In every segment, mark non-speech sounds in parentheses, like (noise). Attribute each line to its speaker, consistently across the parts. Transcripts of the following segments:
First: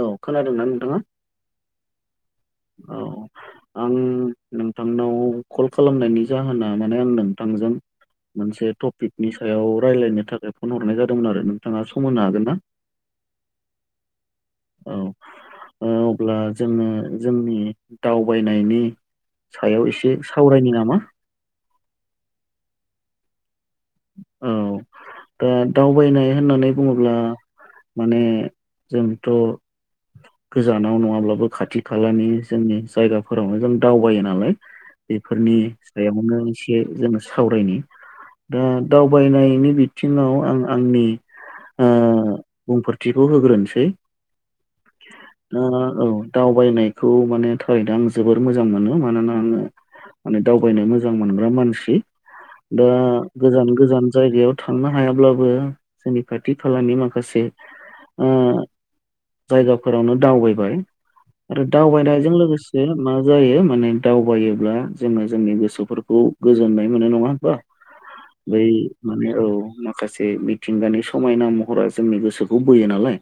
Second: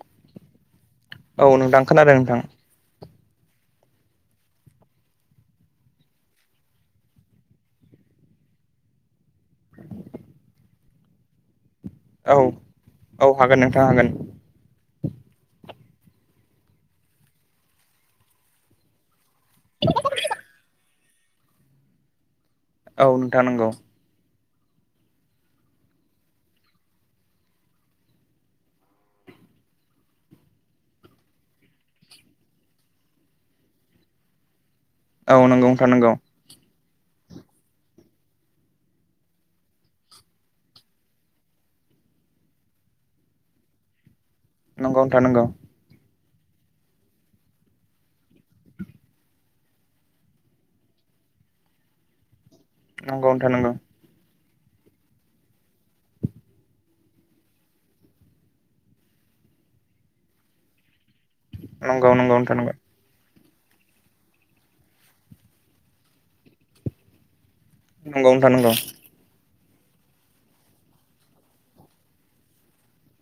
Speaker 1: औ खोनादोंना नोंथाङा?
Speaker 2: औ नोंथां खोनादों नोंथां।
Speaker 1: औ आं नोंथांनाव कल खालामनायनि जाहोना माने आं नोंथांजों मोनसे टपिकनि सायाव रायलायनो थाखाय फन हरनाय जादोंमोन आरो नों नोंथाङा सम होनो
Speaker 2: औ
Speaker 1: हागोनना
Speaker 2: औ हागोन नोंथां हागोन
Speaker 1: औ। अब्ला जोङो जोंनि दावबायनायनि। सायाव एसे सावरायनि नामा
Speaker 2: औ नोंथां नंगौ
Speaker 1: औ। दा दावबायनाय होननानै बुङोब्ला माने जोंथ'। गोजानाव नङाब्लाबो खाथि खालानि जोंनि जायगाफोरावनो जों दावबायो नालाय
Speaker 2: औ
Speaker 1: बेफोरनि
Speaker 2: नंगौ नोंथां नंगौ
Speaker 1: सायावनो एसे जोङो सावरायनि। दा दावबायनायनि बिथिङाव आं आंनि। ओ बुंफोरथिखौ होग्रोनोसै
Speaker 2: नंगौ नोंथां नंगौ
Speaker 1: औ। दावबायनायखौ माने थारैनो आं जोबोर मोजां मोनो मानोना आङो। माने दावबायनो मोजां मोनग्रा मानसि दा गोजान गोजान जायगायाव थांनो हायाब्लाबो जोंनि खाथि खालानि माखासे जायगाफोरावनो दावबायबाय आरो
Speaker 2: नंगौ
Speaker 1: दावबायनायजों
Speaker 2: नोंथां
Speaker 1: लोगोसे मा। जायो माने दावबायोब्ला जोङो जोंनि गोसोफोरखौ गोजोननाय मोनो नङा होमबा। बै
Speaker 2: नंगौ
Speaker 1: माने औ माखासे मिथिंगानि समायना महरा जोंनि गोसोखौ बोयो नालाय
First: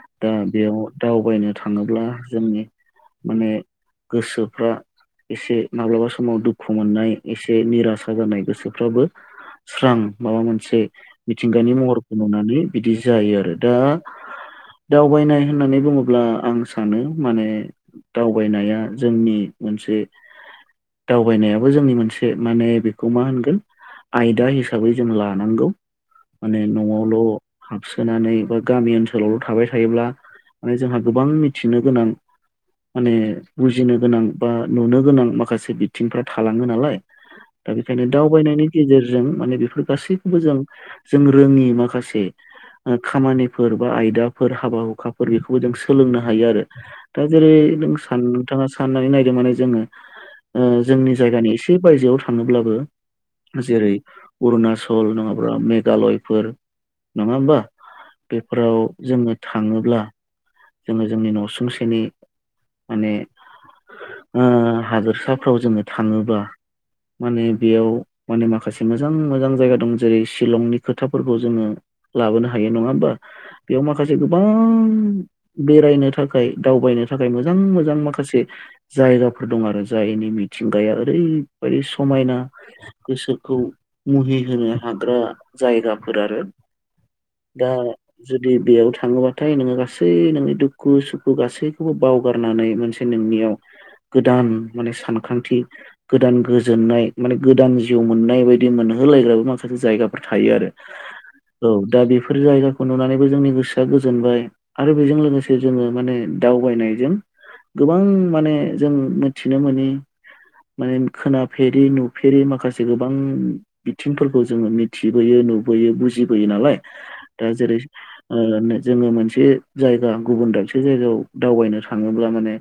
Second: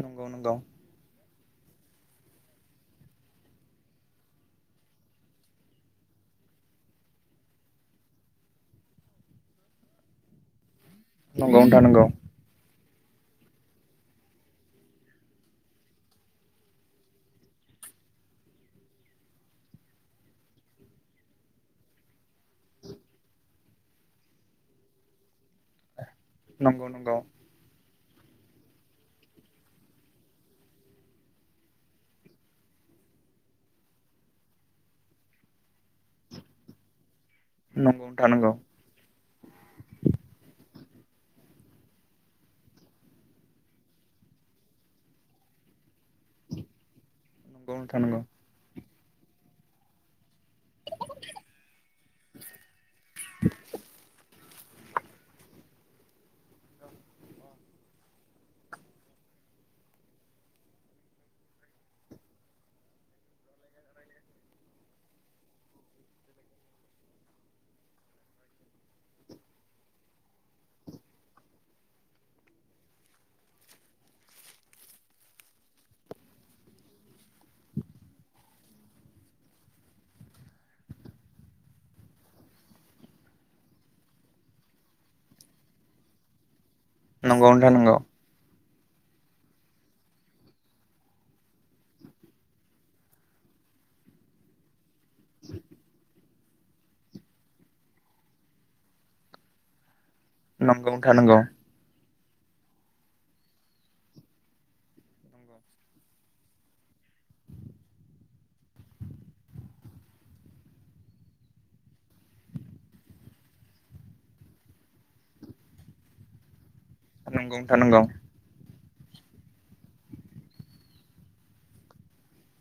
Speaker 2: नंगौ
Speaker 1: दा
Speaker 2: नोंथां
Speaker 1: बेयाव दावबायनो थाङोब्ला जोंनि माने गोसोफ्रा। एसे माब्लाबा समाव दुखु मोननाय एसे निरासा जानाय गोसोफ्राबो स्रां माबा मोनसे मिथिंगानि
Speaker 2: नंगौ
Speaker 1: महरखौ नुनानै बिदि जायो आरो दा दावबायनाय होननानै बुङोब्ला आं सानो माने दावबायनाया जोंनि मोनसे दावबायनायाबो जोंनि मोनसे माने बेखौ मा होनगोन। आयदा हिसाबै जों लानांगौ माने
Speaker 2: नंगौ
Speaker 1: न'आवल' सोनानै बा गामि ओनसोलावल' थाबाय थायोब्ला माने जोंहा गोबां मिथिनो गोनां। माने बुजिनो गोनां बा नुनो गोनां माखासे बिथिंफ्रा थालाङो नालाय दा बेखायनो
Speaker 2: नोंथां नंगौ
Speaker 1: दावबायनायनि गेजेरजों माने बेफोर गासैखौबो जों जों रोङि माखासे ओ खामानिफोर बा आयदाफोर हाबा हुखाफोर बेखौ जों सोलोंनो हायो आरो दा जेरै
Speaker 2: नंगौ
Speaker 1: नों
Speaker 2: नंगौ नोंथां नंगौ
Speaker 1: नोंथाङा साननानै नायदों माने जोङो। ओ जोंनि जायगानि एसे बायजोआव थाङोब्लाबो जेरै अरुनाचल नङाब्ला मेघालयफोर नङा होमबा बेफोराव जोङो थाङोब्ला। जोङो जोंनि न'सुंसेनि माने ओ हादोरसाफोराव जोङो थाङोब्ला माने बेयाव माने माखासे मोजां मोजां जायगा दं जेरै शिलंनि खोथाफोरखौ जोङो। लाबोनो हायो नङा होमबा बेयाव माखासे गोबां बेरायनो थाखाय दावबायनो थाखाय मोजां मोजां माखासे जायगाफोर दं आरो जायनि मि मिथिंगाया ओरैबायदि समायना गोसोखौ मुहि होनो हाग्रा जायगाफोर आरो।
Speaker 2: नंगौ
Speaker 1: दा
Speaker 2: नंगौ नंगौ
Speaker 1: जुदि बेयाव थाङोबाथाय नोङो गासै नो नि दुखु सुखु गासैखौबो बावगारनानै मोनसे नोंनियाव गोदान माने सानखांथि गोदान गोजोननाय माने गोदान जिउ मोननाय बायदि मोनो। (unintelligible) लायो मसे जाफोर थायो
Speaker 2: नोंथां नंगौ
Speaker 1: आरो
Speaker 2: नोंथां नंगौ नोंथां नंगौ नोंथां
Speaker 1: औ दा बे बेफोर जायगाखौ नुनानैबो जोंनि गोसोआ गोजोनबाय आरो बेजों लोगोसे लोगोसे जोङो माने दावबायनायजों गोबां माने जों मिथिनो मोनि माने खोनाफेरि नुफेरि माखासे गोबां बिथिंफोरखौ जोङो मिथिबोयो नुबोयो बुजिबोयोनालाय ओ जेरै ओ नो जोङो मोनसे जाय गुबुन दाबसे जायगायाव दावबायनो थाङोब्ला माने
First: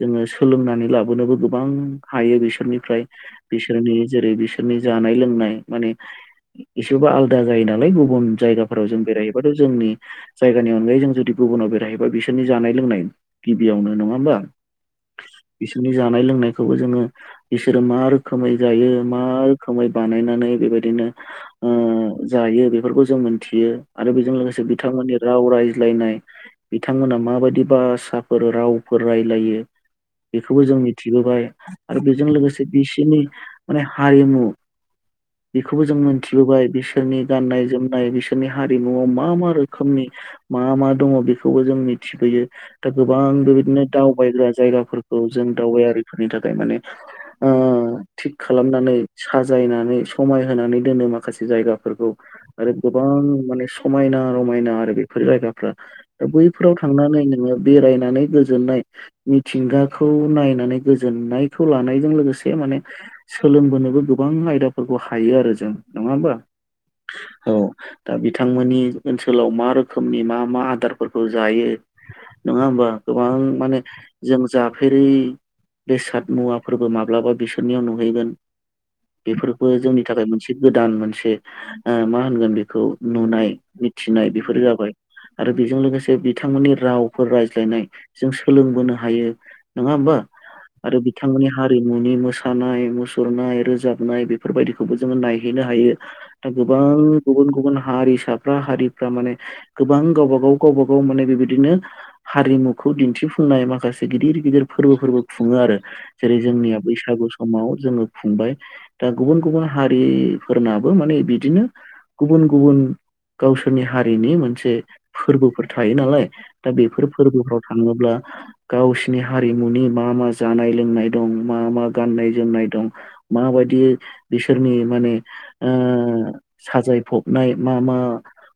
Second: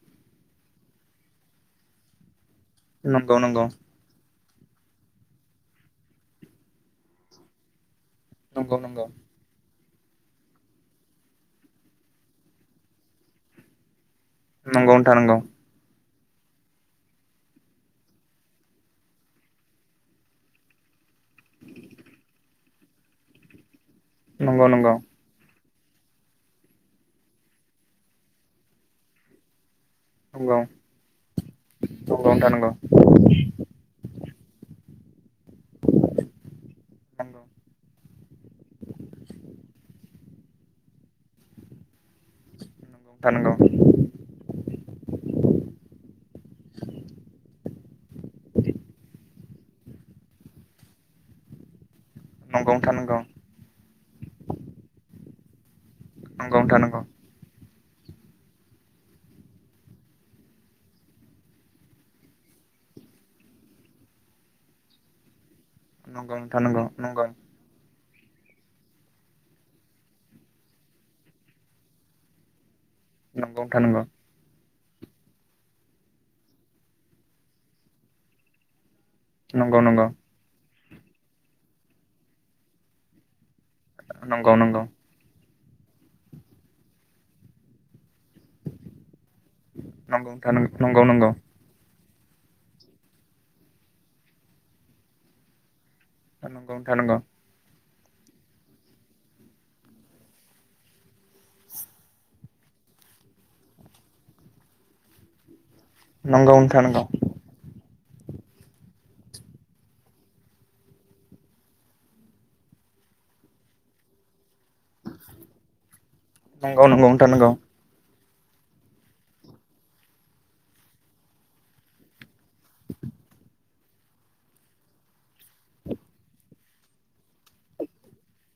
Speaker 1: जोङो सोलोंनानै लाबोनोबो गोबां हायो बिसोरनिफ्राय बिसोरनि जेरै बिसोर नि जानाय लोंनाय माने एसेबाबो आलदा जायो नालाय गुबुन जायगाफोराव जों बेरायहबाथ जोंनि जायगानि अनगायै जों जुदि गुबुनाव बेराय जाहैबा बिसोरनि जानाय लोंनाय गिबियावनो नङा होमबा
Speaker 2: नंगौ
Speaker 1: बिसोरनि जा जानाय लोंनायखौबो जोङो बिसोरो मा रोखोमै जायो मा रोखोमै बानायनानै बेबायदिनो ओ जायो बेफोरखौ जों मोनथियो। आरो बेजों लोगोसे
Speaker 2: नंगौ नोंथां नंगौ नंगौ
Speaker 1: बिथांमोननि राव रायज्लायनाय बिथांमोना माबायदि भाषाफोर रावफोर रायलायो बेखौबो जों
Speaker 2: नंगौ
Speaker 1: मिथिबोबाय आरो बेजों
Speaker 2: नोंथां
Speaker 1: लोगोसे बिसोरनि माने हारिमु (inaudible) बेखौबो जों मोनथिबोबाय बिसोरनि गाननाय जोमनाय बिसोरनि हारिमुआव मा मा रोखोमनि मा मा दङ' बेखौबो जों मिथिबोयो दा गोबां
Speaker 2: नंगौ
Speaker 1: बेबायदिनो दावबायग्रा जायगाफोरखौ जों दावबायारिफोरनि थाखाय माने ओ थिग खालामनानै साजायनानै समाय होनानै दोनो माखासे जायगाफोरखौ आरो गोबां माने समायना रमायना आरो बेफोर जायगाफ्रा दा
Speaker 2: नंगौ नंगौ
Speaker 1: बैफोराव
Speaker 2: नोंथां नंगौ नोंथां नंगौ नंगौ नोंथां नंगौ
Speaker 1: थांनानै नोङो बेरायनानै गोजोननाय मिथिंगाखौ नायनानै गोजोननायखौ लानायजों लोगोसे मा ने सोलोंबोनोबो गोबां आयदाफोरखौ हायो आरो जों नङा
Speaker 2: नंगौ
Speaker 1: होमबा।
Speaker 2: नोंथां नंगौ नंगौ
Speaker 1: औ दा बिथांमोननि ओनसोलाव मा रोखोमनि मा मा आदार फोरखौ जायो नङा होमबा गोबां
Speaker 2: नंगौ नोंथां
Speaker 1: माने
Speaker 2: नंगौ
Speaker 1: जों जा फेरि बेसाद मुवाफोरबो माब्लाबा बिसोरनियाव नुहैगोन। बेफोरबो
Speaker 2: नंगौ
Speaker 1: जोंनि
Speaker 2: नंगौ
Speaker 1: थाखाय मोनसे गोदान मोनसे ओ मा होनगोन बेखौ नुनाय मिथिनाय
Speaker 2: नंगौ
Speaker 1: बेफोरो
Speaker 2: नंगौ
Speaker 1: जाबाय आरो बेजों लोगोसे बिथांमोननि रावफोर रायज्लायनाय जों सोलोंबोनो हायो नङा होमबा
Speaker 2: नंगौ नोंथां
Speaker 1: आरो
Speaker 2: नंगौ नंगौ
Speaker 1: बिथांमोननि हारिमुनि मोसानाय मुसुरनाय रोजाबनाय बेफोर बायदिखौबो जोङो नायहैनो हायो। दा
Speaker 2: नंगौ नोंथां
Speaker 1: गोबां गुबुन गुबुन हारिसाफ्रा हारिफ्रा माने गोबां गावबा गाव गावबा गाव माने बेबायदिनो हारिमुखौ दिन्थिफुंनाय माखासे गिदिर गिदिर फोरबोफोरबो खुङो आरो जेरै जोंनिया
Speaker 2: नंगौ
Speaker 1: बैसागु समाव जोङो खुंबाय दा गुबुन गुबुन हारिफोरनाबो माने बिदिनो गुबुन गुबुन गावसोरनि हारिनि मोनसे फोरबोफोर थायो नालाय दा
Speaker 2: नंगौ
Speaker 1: बेफोर
Speaker 2: नोंथां नंगौ
Speaker 1: फोरबोफोराव थाङोब्ला गावसिनि हारिमुनि मा मा जानाय लोंनाय दं मा मा गाननाय जोमनाय दं माबायदि बिसोरनि माने ओ साजायफबनाय मा मा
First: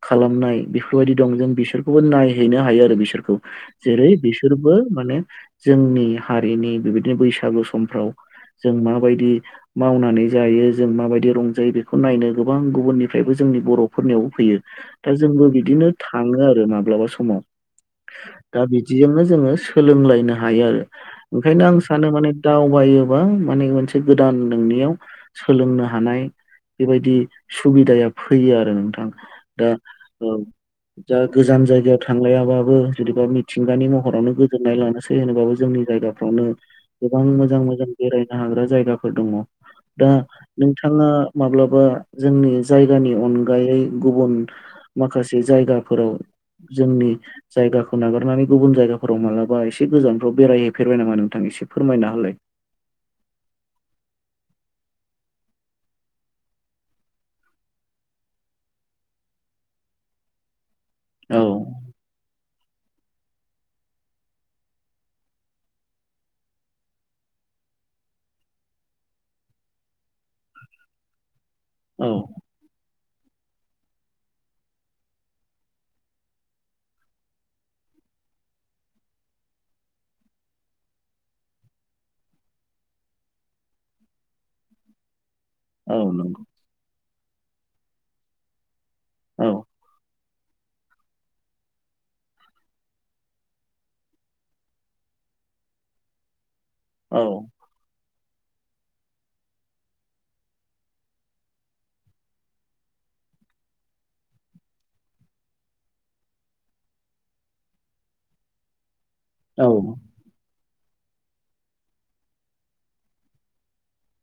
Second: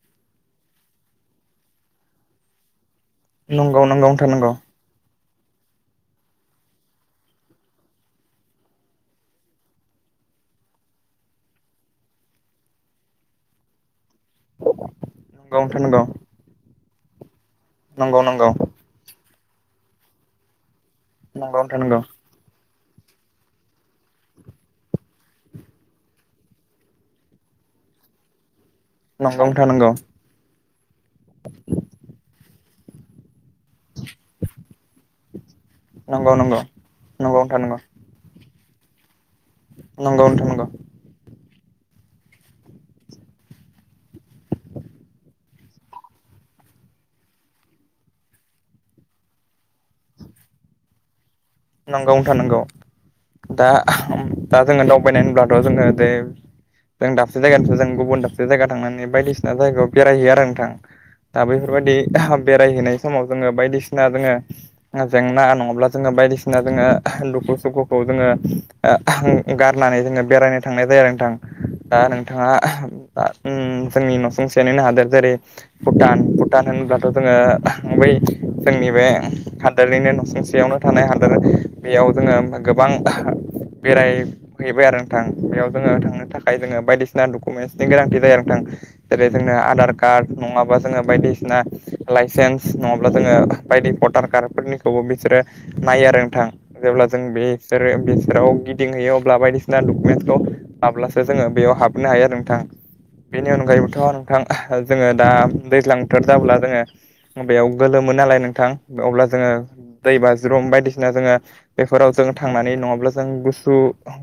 Speaker 1: खालामनाय बेफोरबायदि दं जों बिसोरखौबो नायहैनो हायो आरो बिसोरखौ
Speaker 2: नंगौ नंगौ
Speaker 1: जेरै
Speaker 2: नोंथां नंगौ
Speaker 1: बिसोरबो माने जोंनि हारिनि बेबायदिनो बैसागु समफ्राव जों माबायदि मावनानै जायो जों माबायदि रंजायो बेखौ नायनो गोबां गुबुननिफ्रायबो जोंनि बर' फोरनियावबो फैयो दा जोंबो
Speaker 2: नंगौ
Speaker 1: बिदिनो थाङो आरो माब्लाबा समाव
Speaker 2: नंगौ
Speaker 1: दा बिदिजोंनो जोङो सोलोंलायनो हायो आरो ओंखायनो आं
Speaker 2: नोंथां नंगौ
Speaker 1: सानो माने दाउ बायोबा माने मोनसे गोदान नोंनियाव सोलोंनो हानाय बेबायदि सुबिदाया फैयो नोंथां
Speaker 2: नंगौ नोंथां
Speaker 1: दा
Speaker 2: नंगौ
Speaker 1: अ जा गोजान जायगायाव थांलायाबाबो जुदिबा मिथिंगानि महरावनो गोजोननाय लानोसै होनोबाबो जोंनि
Speaker 2: नंगौ
Speaker 1: जायगाफ्रावनो
Speaker 2: नंगौ
Speaker 1: गोबां
Speaker 2: नंगौ नोंथां
Speaker 1: मोजां
Speaker 2: नंगौ
Speaker 1: मोजां बेरायनो हाग्रा जाय जायगाफोर दङ दा
Speaker 2: नंगौ नोंथां नंगौ नोंथां नंगौ नोंथां नंगौ
Speaker 1: नोंथाङा माब्लाबा जोंनि जायगानि अनगायै गुबुन माखासे बे जायगाफोराव जोंनि जायगाखौ नागारनानै गुबुन जायगाफोराव मालाबा एसे गोजानफ्राव बेरायहैफेरबाय नामा नों
Speaker 2: नंगौ नोंथां नांगौ दा उम दा जोङो दावबायनाय होनब्लाथ' जोङो बे जों दाबसे जायगानिफ्राय जों गुबुन दाबसे जायगायाव थांनानै बायदिसिना जायगायाव बेरायहयो आरो नोंथां
Speaker 1: औ
Speaker 2: दा बेफोरबायदि बेरायहैनाय समाव जोङो बायदिसिना जोङो जेंना नङाब्ला जोङो बायदि सिना जोङो दुखु सुखुखौ जोङो ओ गारनानै जोङो बेरायनो थांनाय जाया नोंथां दा
Speaker 1: औ
Speaker 2: नोंथाङा आ उम जोंनि न'सुंसेनिनो हादोर जेरै भुटान भुटान होनब्लाथ' जोङो बै जोंनि बे हादोरनिनो न'सिुंसेयावनो थानाय हा दर बेयाव जोङो गोबां बेरायहैबाय आरो नोंथां बेयाव जोङो
Speaker 1: औ
Speaker 2: थांनो
Speaker 1: नंगौ
Speaker 2: थाखाय जोङो बायदिसिना डकुमेन्टसनि गोनांथि जायो नोंथां जेरै
Speaker 1: औ
Speaker 2: जोंङो आधार कार्ड नङाबा जोङो बायदि सिना लाइसेन्स नङाब्ला जोङो बायदि भटार कार्ड फोरनिखौबो बिसोरो नायो आरो नोंथां जेब्ला जों
Speaker 1: औ
Speaker 2: बिसोरो बिसोराव गि दिंहैयो अब्ला बायदिसिना डकुमेन्टसखौ लाब्लासो जोङो बेयाव हाबोनो हायो आरो नोंथां बेनि अनगायैबोथ' नोंथां जोङो दा दैज्लां बोथोर जाब्ला जोङो बेयाव गोलोम मोन नालाय नोंथां अब्ला जोङो दै बा ज्रुम बायदिसिना जोङो बेफोराव जों थांनानै नङाब्ला जों गुसु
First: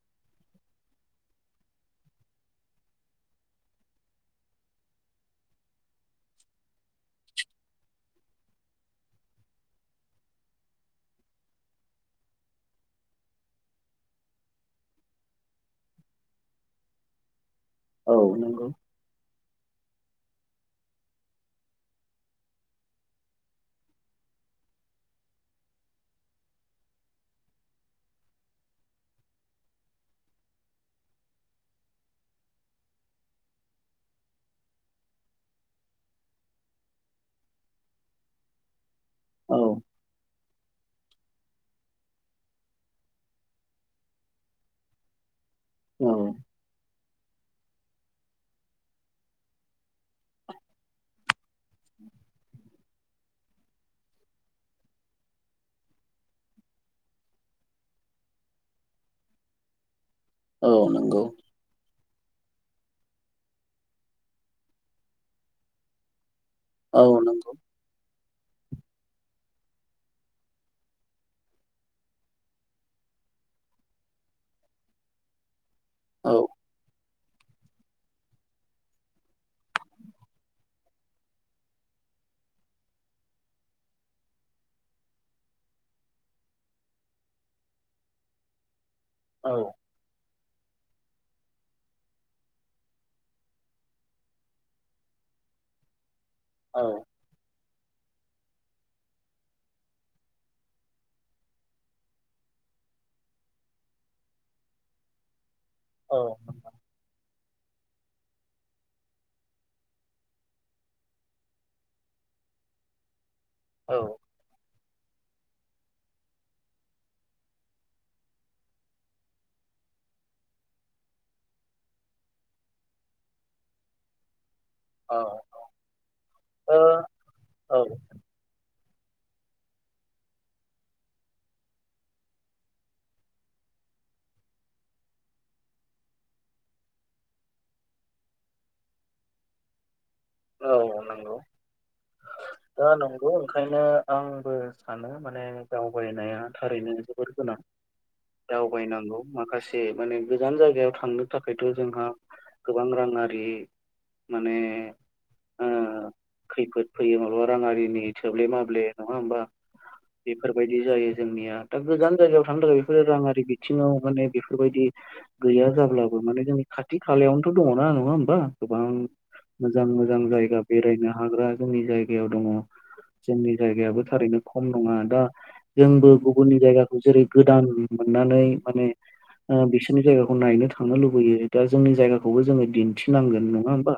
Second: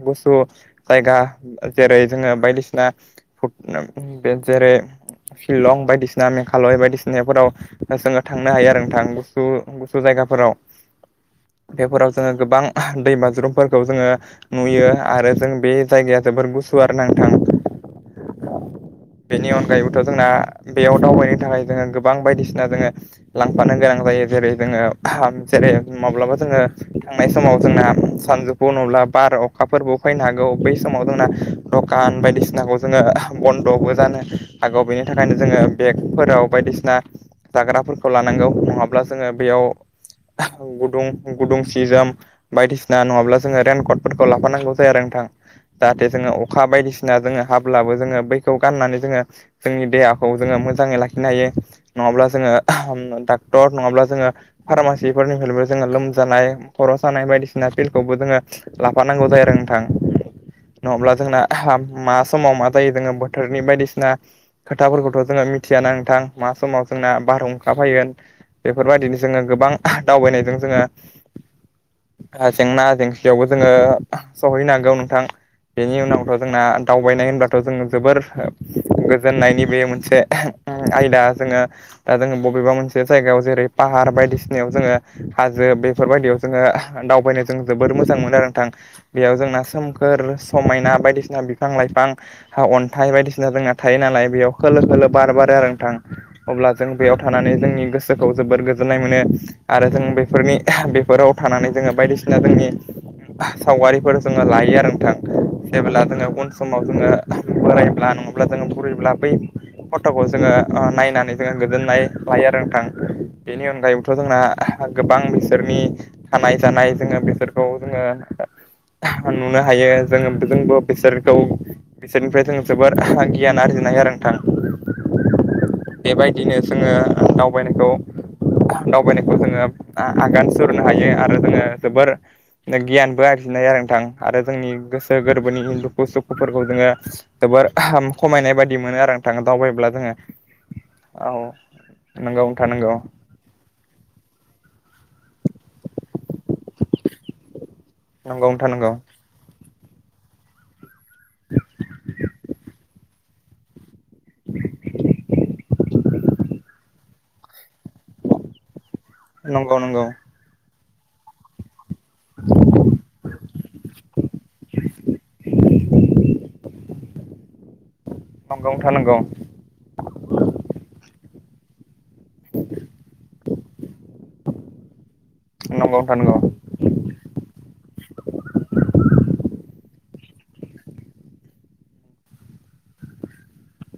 Speaker 2: गुसु जायगा जेरै जोङो बायदिसिना जेरै शिलं बायदिसिना मेघालय बायदिसिनाफोराव जोङो थांनो हायो आरो नोंथां गुस गुसु जाय गाफोराव
Speaker 1: (inaudible)
Speaker 2: बेफोराव जोङो गोबां दैमाज्रुमफोरखौ जोङो नुयो आरो जों बे जायगाया जोबोर गुसु गुवार ना नोंथां
Speaker 1: औ नंगौ
Speaker 2: बेनि अनगायैबोथ' जोंना बेयाव दावबायनो थाखाय जोङो गोबां बायदिसिना जोङो लांफानो गोनां जायो जेरै जोङो जेरै माब्लाबा जोङो थांनाय समाव जोंना सानजौफु नङाब्ला बार अखाफोरबो फैनो हागौ बै समाव जोंना दखान बायदिसिनाखौ जोङो बन 'बो जानो हागौ बेनि थाखायनो जोंङो बेगफोराव बायदिसिना जाग्राफोरखौ लानांगौ नङाब्ला जोंङो
Speaker 1: औ
Speaker 2: बेयाव गुदुं गुदुं सि जोम बायदिसिना नङाब्ला जोंङो रेनकटफोरखौ लाफानांगौ जाया आरो नोंथां जाहाथे
Speaker 1: औ
Speaker 2: जोंङो अखा बायदिसिना जोंङो हाब्लाबो जोंङो बै बे गाननानै जोंङो जोंनि देहाखौ जोंङो मोजांङै लाखिनो हायो नङाब्ला जोंङो र नङाब्ला जोंङो फार्मासिफोरनिफ्रायबो जोंङो लोमजानाय खर' सानाय बायदिसिना फिल्डखौबो जोंङो लाफानांगौ जायो आरो नोंथां
Speaker 1: औ
Speaker 2: नंङाब्ला
Speaker 1: नंगौ
Speaker 2: जोंना मा समाव मा जायो जोंङो बोथोरनि बायदिसिना खोथाफोरखौथ' जोंङो मिथियाना नोंथां मा समाव
Speaker 1: औ
Speaker 2: जोंना
Speaker 1: नंगौ
Speaker 2: बारहुंखा फैगोन बेफोरबायदिनो जोंङो गोबां दावबायनायजों जोंङो जेंना जेंसियावबो जोंङो सहैनो हागौ नोंथां बेनि
Speaker 1: औ
Speaker 2: उनावथ' जोंना दावबायनाय होनब्लाथ' जों जोबोर गोजोननायनि बे मोनसे आयदा जोंङो दा जोंङो बबेबा मोनसे जायगायाव जेरै पाह हार बायदिसिनायाव जोंङो हाजो बेफोरबायायदियाव जोंङो दावबायनो जों जोबोर मोजां मोनो आरो नोंथां। बेयाव
Speaker 1: औ
Speaker 2: जोंना सोमखोर समायना बायदिसिना बिफां लाइफां हा अन थथाय बायदिसिना थायो नालाय बेयाव खोलो खोलो बार बारो आरो नों थां अब्ला
Speaker 1: औ
Speaker 2: जों बेयाव थानानै जोंनि गोसो खौ जोबोर गोजोन्नाय मोनो आरो जों बेफोरनि बेफोराव थानानै जोंङो बायदिसिना जोंनि सावगारिफोर जोंङो लायो आरो नोंथां जेबोब्ला जोंङो उन समाव जोंङो बोरायोब्ला नंङाब्ला जोंङो बुरैब्ला बै फट'खौ जोंङो नायनानै जोंङो गोजोननाय लायो आरो नोंथां बेनि
Speaker 1: औ
Speaker 2: अनगायैबोथ' जोंना गोबां बेसे बिसोरनि थानाय जानाय जोङो बिसोरखौ जोंङो नुनो हायो जों जोंबो बिसोरखौ बिसोरनिफ्राय जोंङो जोबोर गियान आरजिनाय हायो आरो नोंथां।
Speaker 1: औ
Speaker 2: बेबायदिनो जोंङो दावबायनायखौ
Speaker 1: औ
Speaker 2: दावबायनायखौ जोंङो आगान सुरनो हायो आरो जोंङो जोबोर गियानबो आरफिननाय आरो नोंथां आरो जोंनि गोसो गोरबोनि दुखु सुखुफोरखौ जोंङो। जोबोर खमायनाय बायदि मोनो आरो थां दावबायायोब्ला जोंङो।
Speaker 1: औ नंगौ।
Speaker 2: नंगौ नोंथां
Speaker 1: दा नंगौ ओंखायनो आंबो सानो माने दावगारिनो थारैनो जोबोर गोनां
Speaker 2: नंगौ नोंथां नंगौ
Speaker 1: दनांगौ माखासे मान गोान जाय। थांनो थाखायथ' जोंहा गोबां राङारि माने खैफोद फैयो मालाबा राङारि जोंनि थोब्ले माब्ले नंङा होमबा
Speaker 2: नंगौ नंगौ
Speaker 1: बेफोरबायदि जायो जोंनिया। दा गोजान जायगायाव थांनो थाखाय बेफोरो रांङारि बिथिंङाव माने बेफोरबायदि गैया जाब्लाबो माने जोंनि। खाथि खालायावनोथ' दंङोना नङा होमबा गोबां।
Speaker 2: नंगौ
Speaker 1: मोजां मोजां जायगा बेरायनो हाग्रा जोंनि जायगायाव दंङो जोंनि जायगायाबो थारैनो खम नङा दा। जोंबो
Speaker 2: नोंथां नंगौ
Speaker 1: गुबुननि जायगाखौ जेरै गोदान मोननानै माने बिसोरनि जायगाखौ। नायनो थांनो लुबैयो दा जोंनि जायगाखौबो जोंङो दिन्थिनांगोन नंङा होमबा।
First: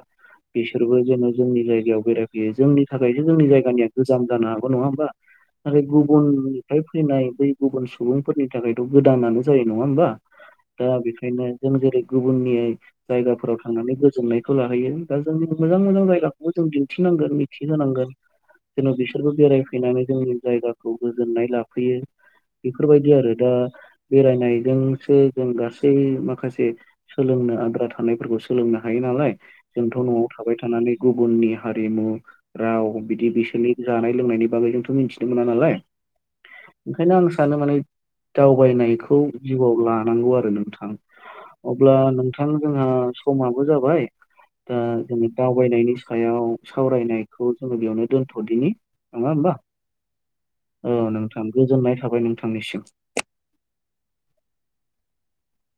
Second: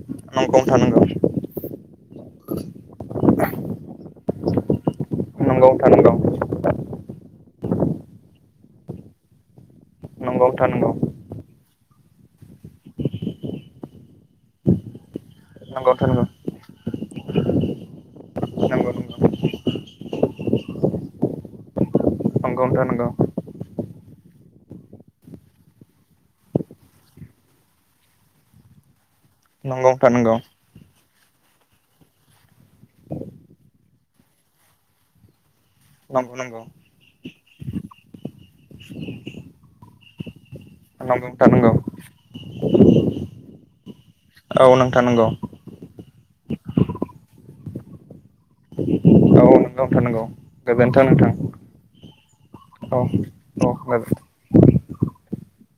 Speaker 1: बिसोरबो जेन' जोंनि जायगायाव बेरायफैयो जोंनि थाखायसो जोंनि जायगानिया गोजाम जानो हागो नंङा होमबा।
Speaker 2: नंगौ
Speaker 1: आरो
Speaker 2: नोंथां नंगौ
Speaker 1: गुबुननिफ्राय फैनाय बै गुबुन सुबुंफोरनि थाखाय। ' गोदानानो जायो नंङा होमबा
Speaker 2: नंगौ नोंथां नंगौ नोंथां
Speaker 1: दा
Speaker 2: नंगौ
Speaker 1: बेनिखायनो जों जेरै गुबुननि जायगाफोराव थांनानै गोजोननायखौ लाहैयो। दा जोंनि मोजां
Speaker 2: नंगौ
Speaker 1: मोजां जायगाखौबो जों दिन्थिनांगोन मिथिहांगोन।
Speaker 2: नोंथां नंगौ
Speaker 1: जेन' बिसोरबो बेरायफैनानै जोंनि जायगाखौ गोजोननाय लाफैयो। बेफोरबायदि आरो दा बेरायनाय जोंसो जों गासै माखासे सोलोंनो आद्रा थानायफोरखौ सोलोंनो हायो नालाय।
Speaker 2: नंगौ
Speaker 1: जोंथ'
Speaker 2: नोंथां
Speaker 1: न'आव
Speaker 2: नंगौ
Speaker 1: थाबाय थानानै गुबुननि हारिमु राव बिदि बिसोरनि जानाय-लोंनायनि बागै जोंथ' मिथिनो मोना नालाय।
Speaker 2: (unintelligible) नंगौ
Speaker 1: ओंखायनो आं सानो माने दावबायनायखौ जिउआव लानांगौ आरो नोंथां।
Speaker 2: नोंथां नंगौ नोंथां नंगौ नोंथां नंगौ
Speaker 1: अब्ला नोंथां जोंहा समाबो जाबाय।
Speaker 2: औ
Speaker 1: दा
Speaker 2: नोंथां
Speaker 1: जोङो
Speaker 2: नंगौ
Speaker 1: दावबायनायनि सायाव सावरायनायखौ जोङो बेयावनो दोन थ'दिनि
Speaker 2: औ
Speaker 1: नङा होमबा
Speaker 2: नंगौ नोंथां नंगौ गोजोन्थों
Speaker 1: औ नोंथां गोजोननाय थाबाय नोंथांनिसिम।
Speaker 2: अ (unintelligible)
Speaker 1: (inaudible)